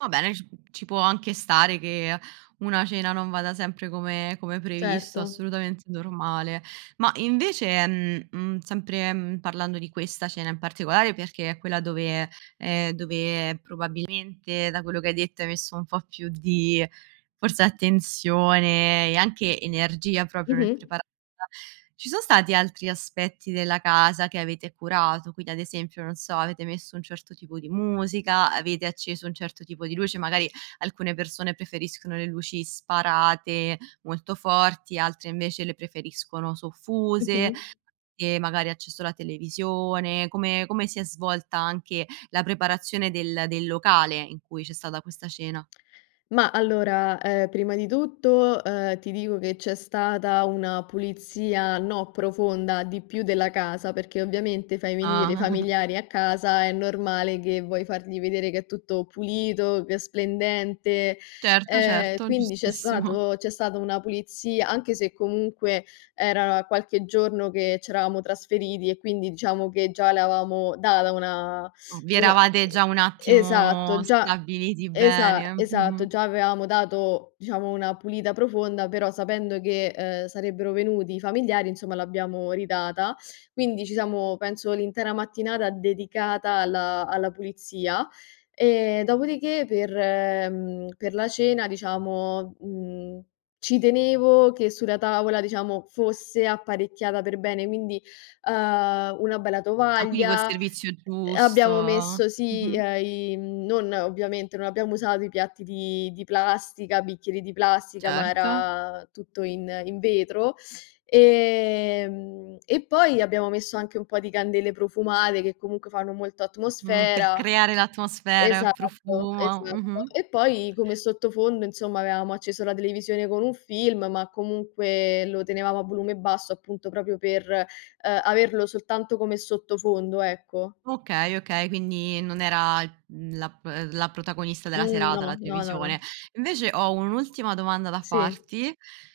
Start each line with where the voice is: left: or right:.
right: Va bene, ci ci può anche stare che una cena non vada sempre come come previsto,
left: Certo.
right: assolutamente normale. Ma, invece, ehm, mhmm, sempre, mhmm, parlando di questa cena in particolare perché è quella dove, ehm, dove, probabilmente, da quello che hai detto, hai messo un po' più di forse attenzione e anche energia proprio nel
left: Mh-mh.
right: prepa [unintelligible] Ci sono stati altri aspetti della casa che avete curato, quindi, ad esempio, non so, avete messo un certo tipo di musica? Avete acceso un certo tipo di luce? Magari, alcune persone preferiscono le luci sparate, molto forti, altre invece le preferiscono soffuse
left: Mh-mh.
right: e magari acceso la televisione. Come come si è svolta anche la preparazione del del locale in cui c'è stata questa cena?
left: Ma, allora, ehm, prima di tutto, ehm, ti dico che c'è stata una pulizia, no profonda, di più, della casa, perché ovviamente fai venire
right: Ah.
left: i familiari a casa, è normale che vuoi fargli vedere che è tutto pulito, che è splendente,
right: Certo,
left: ehm,
right: certo,
left: quindi c'è
right: giustissimo.
left: stato c'è stata una pulizia anche se, comunque, era qualche giorno che ci eravamo trasferiti e quindi diciamo che già l'avevamo data una
right: M vi
left: una,
right: eravate
left: ehm
right: già un attimo
left: esatto, già,
right: stabiliti bene,
left: esa esatto,
right: mh-mh.
left: già avevamo dato, diciamo, una pulita profonda, però, sapendo che, ehm, sarebbero venuti i familiari, insomma, l'abbiamo ridata. Quindi, ci siamo penso, l'intera mattinata, dedicata alla alla pulizia e dopodiché per, mhmm, per la cena, diciamo, mhmm, ci tenevo che sulla tavola, diciamo, fosse apparecchiata per bene, quindi, uhm, una bella
right: Ah, quindi col
left: tovaglia,
right: servizio giusto,
left: abbiamo messo, sì,
right: mh-mh.
left: ehm i non ovviamente, non abbiamo usato i piatti di di plastica, bicchieri di plastica, ma
right: Certo.
left: era tutto in in vetro. Ehm, e poi abbiamo messo anche un po' di candele profumate che, comunque, fanno molto
right: Mh, per
left: atmosfera.
right: creare l'atmosfera,
left: Esatto,
right: profumo,
left: esatto.
right: mh-mh.
left: E poi, come sottofondo, insomma, avevamo acceso la televisione con un film, ma comunque lo tenevamo a volume basso, appunto, proprio per, eh, averlo soltanto come sottofondo, ecco.
right: Okay, okay, quindi non era, mhmm, la p la protagonista della
left: Mh,
right: serata la
left: no. No, no,
right: televisione.
left: no.
right: Invece, ho un'ultima domanda da
left: Sì.
right: farti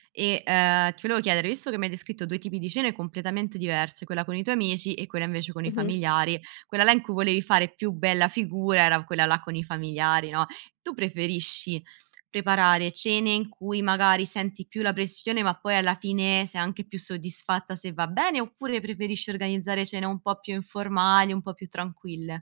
right: e, ehm, ti volevo chiedere, visto che m'hai descritto due tipi di cene completamente diverse, quella con i tuoi amici e quella invece con i
left: Mh-mh.
right: familiari, quella là in cui volevi fare più bella figura era quella là con i familiari, no? Tu preferisci preparare cene in cui, magari, senti più la pressione, ma poi, alla fine, sei anche più soddisfatta, se va bene? Oppure, preferisci organizzare cene un po' più informali, un po' più tranquille?